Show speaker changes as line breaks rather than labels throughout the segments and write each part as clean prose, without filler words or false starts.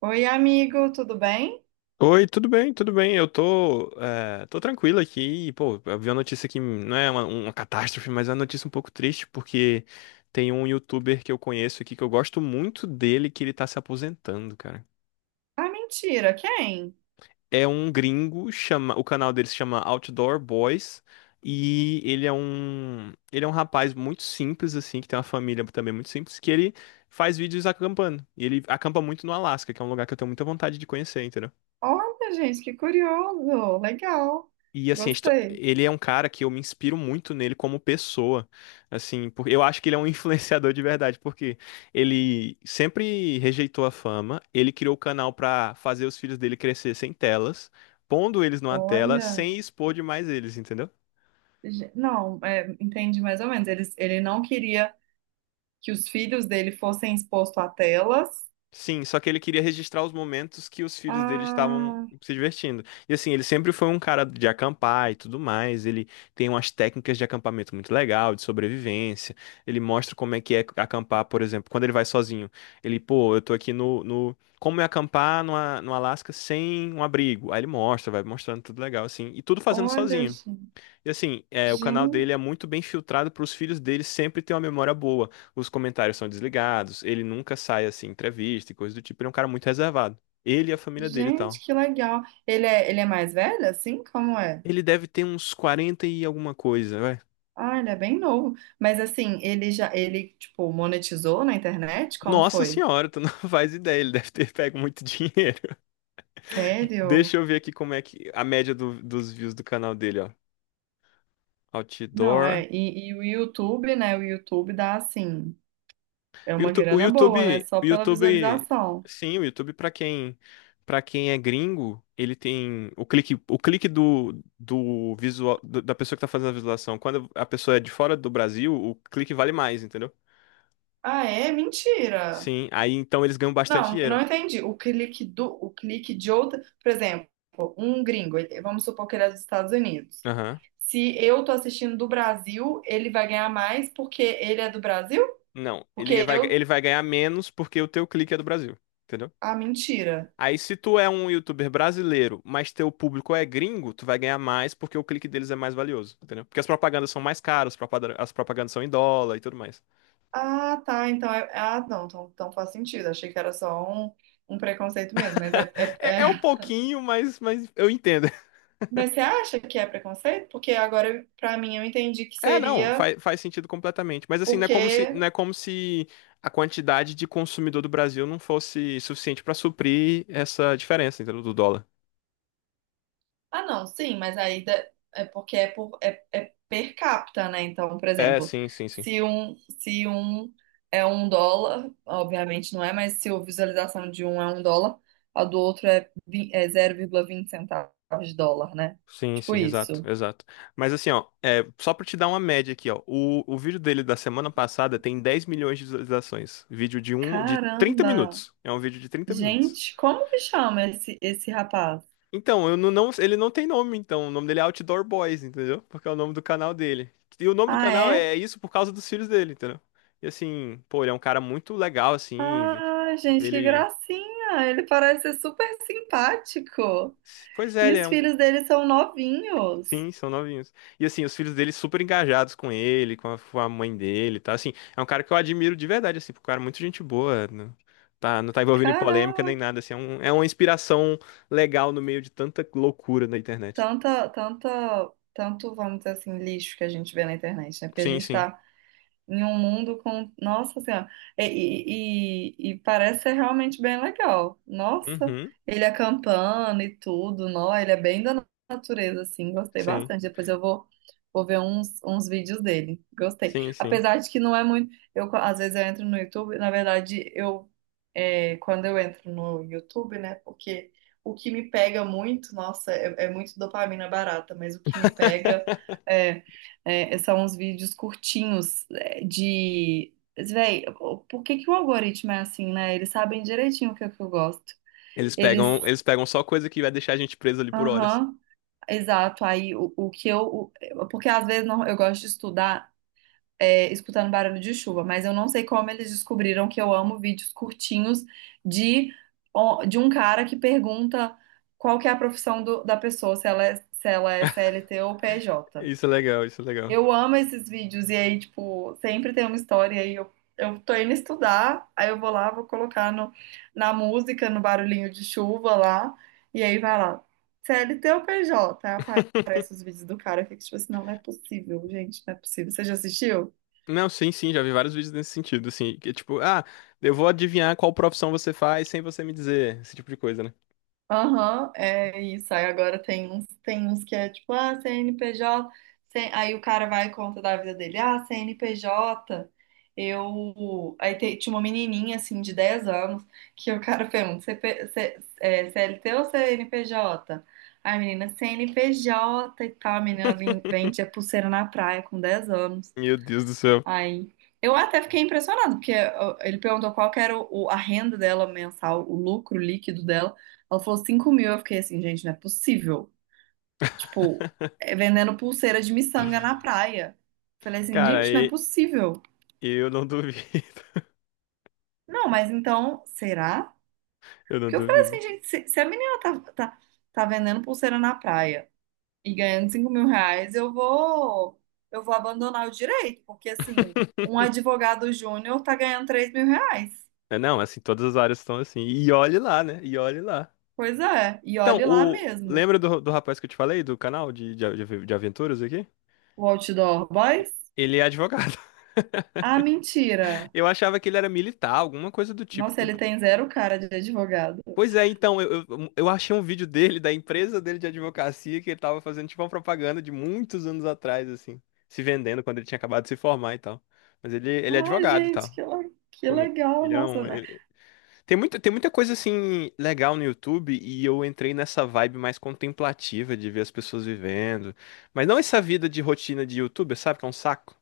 Oi, amigo, tudo bem?
Oi, tudo bem, tudo bem. Eu tô tranquilo aqui. E pô, eu vi uma notícia que não é uma catástrofe, mas é uma notícia um pouco triste, porque tem um youtuber que eu conheço aqui que eu gosto muito dele, que ele tá se aposentando, cara.
Ah, mentira, quem?
É um gringo, chama, o canal dele se chama Outdoor Boys, e ele é um rapaz muito simples, assim, que tem uma família também muito simples, que ele faz vídeos acampando. E ele acampa muito no Alasca, que é um lugar que eu tenho muita vontade de conhecer, entendeu?
Olha, gente, que curioso, legal,
E assim,
gostei.
ele é um cara que eu me inspiro muito nele como pessoa, assim, porque eu acho que ele é um influenciador de verdade, porque ele sempre rejeitou a fama, ele criou o canal pra fazer os filhos dele crescer sem telas, pondo eles numa tela
Olha,
sem expor demais eles, entendeu?
não, entendi mais ou menos. Ele não queria que os filhos dele fossem expostos a telas.
Sim, só que ele queria registrar os momentos que os filhos dele estavam
Ah,
se divertindo. E assim, ele sempre foi um cara de acampar e tudo mais. Ele tem umas técnicas de acampamento muito legal, de sobrevivência. Ele mostra como é que é acampar, por exemplo, quando ele vai sozinho. Ele, pô, eu tô aqui como é acampar no, no Alasca sem um abrigo? Aí ele mostra, vai mostrando tudo legal, assim. E tudo fazendo
olha,
sozinho.
gente,
E assim, é, o canal dele é
gente,
muito bem filtrado para os filhos dele sempre ter uma memória boa. Os comentários são desligados, ele nunca sai assim em entrevista e coisa do tipo. Ele é um cara muito reservado. Ele e a família dele e
gente,
tal.
que legal. Ele é mais velho, assim? Como é?
Ele deve ter uns 40 e alguma coisa, vai.
Ah, ele é bem novo. Mas assim, ele, tipo, monetizou na internet? Como
Nossa
foi?
senhora, tu não faz ideia, ele deve ter pego muito dinheiro. Deixa
Sério?
eu ver aqui como é que a dos views do canal dele, ó.
Não,
Outdoor.
e o YouTube, né? O YouTube dá assim, é
O
uma
Youtu- o
grana boa, né?
YouTube,
Só
o
pela
YouTube,
visualização.
sim, o YouTube para quem é gringo, ele tem o clique do visual da pessoa que tá fazendo a visualização. Quando a pessoa é de fora do Brasil, o clique vale mais, entendeu?
Ah, é? Mentira!
Sim, aí então eles ganham bastante
Não, eu não
dinheiro.
entendi. O clique de outra, por exemplo, um gringo, vamos supor que ele é dos Estados Unidos.
Aham.
Se eu tô assistindo do Brasil, ele vai ganhar mais porque ele é do Brasil?
Não, ele
Porque
vai,
eu.
ele vai ganhar menos porque o teu clique é do Brasil, entendeu?
Ah, mentira.
Aí, se tu é um youtuber brasileiro, mas teu público é gringo, tu vai ganhar mais porque o clique deles é mais valioso, entendeu? Porque as propagandas são mais caras, as propagandas são em dólar e tudo mais.
Ah, tá. Então é. Ah, não, então faz sentido. Achei que era só um preconceito mesmo,
É, é um pouquinho, mas eu entendo.
mas você acha que é preconceito? Porque agora, pra mim, eu entendi que
É, não,
seria
faz sentido completamente. Mas assim, não é como se,
porque.
não é como se a quantidade de consumidor do Brasil não fosse suficiente pra suprir essa diferença, entendeu? Do dólar.
Ah, não, sim, mas aí é porque é per capita, né? Então, por
É,
exemplo,
sim, sim, sim.
se um é um dólar, obviamente não é, mas se a visualização de um é um dólar, a do outro é 0,20 centavos de dólar, né?
Sim,
Tipo
sim, exato,
isso.
exato. Mas assim, ó, é, só pra te dar uma média aqui, ó. O vídeo dele da semana passada tem 10 milhões de visualizações. Vídeo de um, de 30
Caramba!
minutos. É um vídeo de 30 minutos.
Gente, como que chama esse rapaz?
Então, eu não, não- ele não tem nome, então. O nome dele é Outdoor Boys, entendeu? Porque é o nome do canal dele. E o nome do
Ah,
canal
é?
é isso por causa dos filhos dele, entendeu? E assim, pô, ele é um cara muito legal, assim. Vê-
Ah,
vê
gente, que
Ele.
gracinha! Ele parece ser super simpático.
Pois é,
E os filhos dele são novinhos.
sim, são novinhos. E assim, os filhos dele super engajados com ele, com a mãe dele, tá? Assim, é um cara que eu admiro de verdade, assim, porque o cara é muito gente boa, tá, não tá envolvido em polêmica
Caramba,
nem nada, assim, é um- é uma inspiração legal no meio de tanta loucura na internet.
tanta, tanta, tanto, vamos dizer assim, lixo que a gente vê na internet, né? Porque a
Sim,
gente
sim.
tá em um mundo com. Nossa Senhora. E parece ser realmente bem legal. Nossa,
Uhum,
ele acampando e tudo, nó, ele é bem da natureza, assim, gostei
sim,
bastante. Depois eu vou ver uns vídeos dele. Gostei.
sim, sim.
Apesar de que não é muito. Eu, às vezes eu entro no YouTube, na verdade, quando eu entro no YouTube, né? Porque o que me pega muito, nossa, é muito dopamina barata, mas o que me pega é, são uns vídeos curtinhos de. Véi, por que que o algoritmo é assim, né? Eles sabem direitinho o que é que eu gosto. Eles.
Eles pegam só coisa que vai deixar a gente preso ali por horas.
Aham, exato. Aí o que eu. Porque às vezes não, eu gosto de estudar escutando barulho de chuva, mas eu não sei como eles descobriram que eu amo vídeos curtinhos de, ó, de um cara que pergunta qual que é a profissão da pessoa, se ela é CLT ou PJ.
Isso é legal, isso é legal.
Eu amo esses vídeos e aí, tipo, sempre tem uma história e aí eu tô indo estudar, aí eu vou lá, vou colocar no, na música, no barulhinho de chuva lá, e aí vai lá, CLT ou PJ? Aí aparece os vídeos do cara, eu fico tipo assim, não, não é possível, gente, não é possível. Você já assistiu?
Não, sim, sim, já vi vários vídeos nesse sentido, assim, que é tipo, ah, eu vou adivinhar qual profissão você faz sem você me dizer, esse tipo de coisa, né?
Aham, é isso. Aí agora tem uns que é tipo, ah, CNPJ. Aí o cara vai e conta da vida dele. Ah, CNPJ. Eu. Aí tinha uma menininha, assim, de 10 anos, que o cara pergunta: CP, CLT ou CNPJ? Aí a menina, CNPJ e tal. A menina vem vende a pulseira na praia com 10 anos.
Meu Deus do céu.
Aí, eu até fiquei impressionada, porque ó, ele perguntou qual que era a renda dela mensal, o lucro líquido dela. Ela falou 5 mil. Eu fiquei assim, gente, não é possível. Tipo, é vendendo pulseira de miçanga na praia. Falei assim,
Cara,
gente, não é
e-
possível.
eu não duvido.
Não, mas então, será?
Eu não
Porque eu falei assim,
duvido.
gente, se a menina tá vendendo pulseira na praia e ganhando 5 mil reais, eu vou abandonar o direito, porque assim, um advogado júnior tá ganhando 3 mil reais.
É, não, assim, todas as áreas estão assim. E olhe lá, né? E olhe lá.
Pois é, e
Então,
olhe lá
o...
mesmo.
Lembra do, do rapaz que eu te falei, do canal de aventuras aqui?
O Outdoor Boys?
Ele é advogado.
Ah, mentira!
Eu achava que ele era militar, alguma coisa do tipo.
Nossa, ele tem zero cara de advogado.
Pois é, então, eu achei um vídeo dele, da empresa dele de advocacia, que ele tava fazendo tipo uma propaganda de muitos anos atrás, assim, se vendendo quando ele tinha acabado de se formar e tal. Mas ele é
Ai,
advogado e
gente,
tal.
que
Pô, muito-
legal,
ele é
nossa,
um,
né?
ele- tem muita, tem muita coisa assim legal no YouTube e eu entrei nessa vibe mais contemplativa de ver as pessoas vivendo. Mas não essa vida de rotina de YouTuber, sabe? Que é um saco.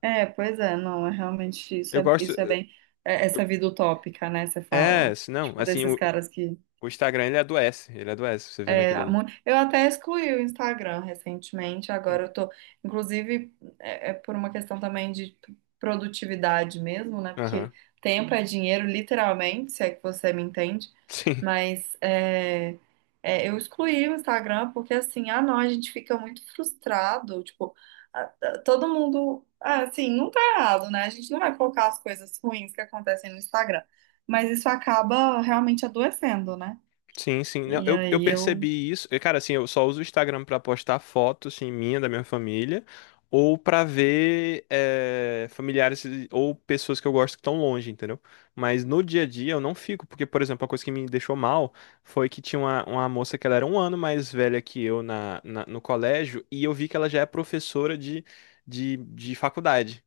É, pois é, não, é realmente isso
Eu
é,
gosto.
isso é bem essa vida utópica, né? Você fala.
É, se não,
Tipo,
assim,
desses caras que.
o Instagram ele adoece, você vendo aquilo ali.
Eu até excluí o Instagram recentemente, agora eu tô, inclusive, é por uma questão também de produtividade mesmo, né? Porque
Aham.
tempo é dinheiro, literalmente, se é que você me entende,
Sim.
mas eu excluí o Instagram porque assim, ah não, a gente fica muito frustrado, tipo, todo mundo, ah, assim, não tá errado, né? A gente não vai colocar as coisas ruins que acontecem no Instagram, mas isso acaba realmente adoecendo, né?
Sim, sim. Não,
E
eu
aí eu.
percebi isso. E cara, assim, eu só uso o Instagram pra postar fotos, assim, da minha família, ou pra ver familiares ou pessoas que eu gosto que estão longe, entendeu? Mas no dia a dia eu não fico, porque, por exemplo, a coisa que me deixou mal foi que tinha uma moça que ela era 1 ano mais velha que eu no colégio, e eu vi que ela já é professora de faculdade.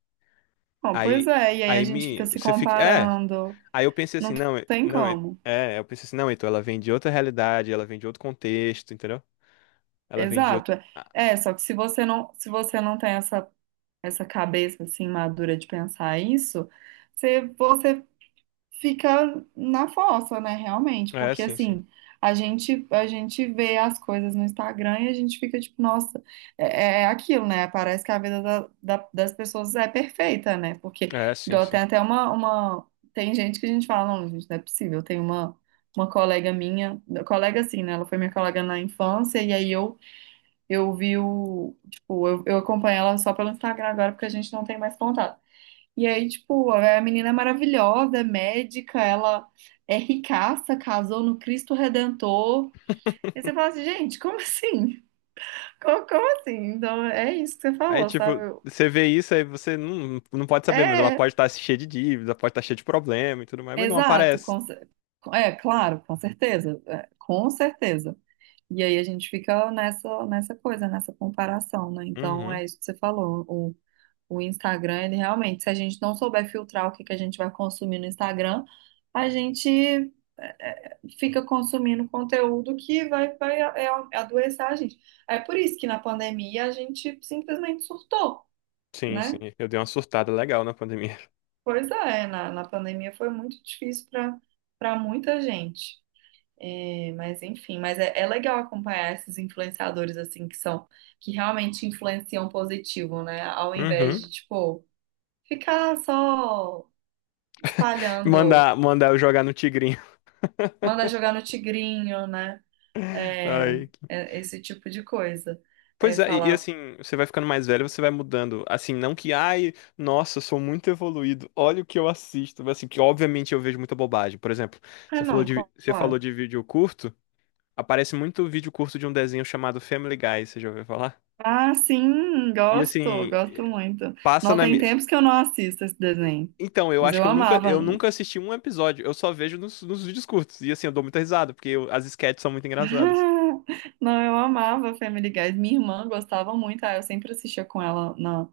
Bom, pois
Aí,
é, e aí a gente fica se
você fica. É.
comparando.
Aí eu pensei
Não
assim, não,
tem
não,
como.
eu pensei assim, não, então ela vem de outra realidade, ela vem de outro contexto, entendeu? Ela vem de outro.
Exato.
Ah,
É, só que se você não tem essa, essa cabeça assim madura de pensar isso, você fica na fossa, né, realmente,
é,
porque
sim, sim.
assim, a gente vê as coisas no Instagram e a gente fica tipo, nossa, é aquilo, né? Parece que a vida das pessoas é perfeita, né? Porque
É, sim,
igual tem
sim.
até uma tem gente que a gente fala, não, gente, não é possível. Tem uma colega minha, colega assim, né? Ela foi minha colega na infância e aí tipo, eu acompanho ela só pelo Instagram agora porque a gente não tem mais contato. E aí, tipo, é a menina é maravilhosa, é médica, ela é ricaça, casou no Cristo Redentor. E você fala assim, gente, como assim? Como assim? Então, é isso que você
Aí,
falou, sabe?
tipo, você vê isso, aí você não pode saber, mas ela
É,
pode estar cheia de dívida, pode estar cheia de problema e tudo mais, mas não
exato,
aparece.
claro, com certeza, é, com certeza. E aí a gente fica nessa coisa, nessa comparação, né? Então,
Uhum.
é isso que você falou, o Instagram, ele realmente, se a gente não souber filtrar o que que a gente vai consumir no Instagram, a gente fica consumindo conteúdo que vai adoecer a gente. É por isso que na pandemia a gente simplesmente surtou,
Sim, sim.
né?
Eu dei uma surtada legal na pandemia.
Pois é, na pandemia foi muito difícil para muita gente. É, mas enfim, mas é legal acompanhar esses influenciadores assim que são que realmente influenciam positivo, né? Ao invés
Uhum.
de tipo ficar só espalhando,
Mandar, mandar eu jogar no Tigrinho.
manda jogar no tigrinho, né? É,
Ai.
é esse tipo de coisa.
Pois
É
é, e
falar,
assim, você vai ficando mais velho, você vai mudando. Assim, não que, ai, nossa, eu sou muito evoluído, olha o que eu assisto. Mas assim, que obviamente eu vejo muita bobagem. Por exemplo,
ah, não,
você falou
claro.
de vídeo curto, aparece muito vídeo curto de um desenho chamado Family Guy, você já ouviu falar?
Ah, sim,
E
gosto,
assim,
gosto muito.
passa
Não
na
tem
minha.
tempos que eu não assisto esse desenho.
Então, eu
Mas
acho
eu
que
amava.
eu nunca assisti um episódio, eu só vejo nos, nos vídeos curtos. E assim, eu dou muita risada, porque as sketches são muito engraçadas.
Não, eu amava Family Guys. Minha irmã gostava muito. Ah, eu sempre assistia com ela na,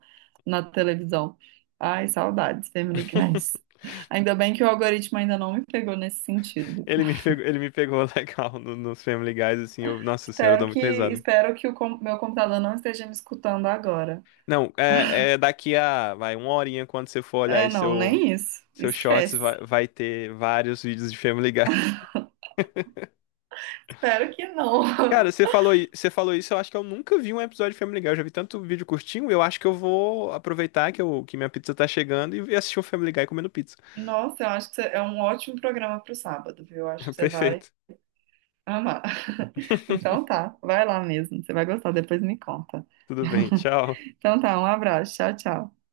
na televisão. Ai, saudades, Family Guys. Ainda bem que o algoritmo ainda não me pegou nesse sentido.
Ele me pegou legal nos Family Guys, assim, eu, nossa senhora, eu
Espero
dou
que,
muita risada.
espero que o meu computador não esteja me escutando agora.
Não, é, é daqui a, vai, uma horinha quando você for olhar
É,
aí
não,
seu,
nem isso.
seu shorts,
Esquece.
vai ter vários vídeos de Family Guy.
Espero que
Cara,
não.
você falou, i- você falou isso, eu acho que eu nunca vi um episódio de Family Guy. Eu já vi tanto vídeo curtinho, eu acho que eu vou aproveitar que, que minha pizza tá chegando e assistir o Family Guy comendo pizza.
Nossa, eu acho que é um ótimo programa pro sábado, viu? Eu acho que você vai
Perfeito.
amar. Então tá, vai lá mesmo. Você vai gostar, depois me conta.
Tudo bem, tchau.
Então tá, um abraço. Tchau, tchau.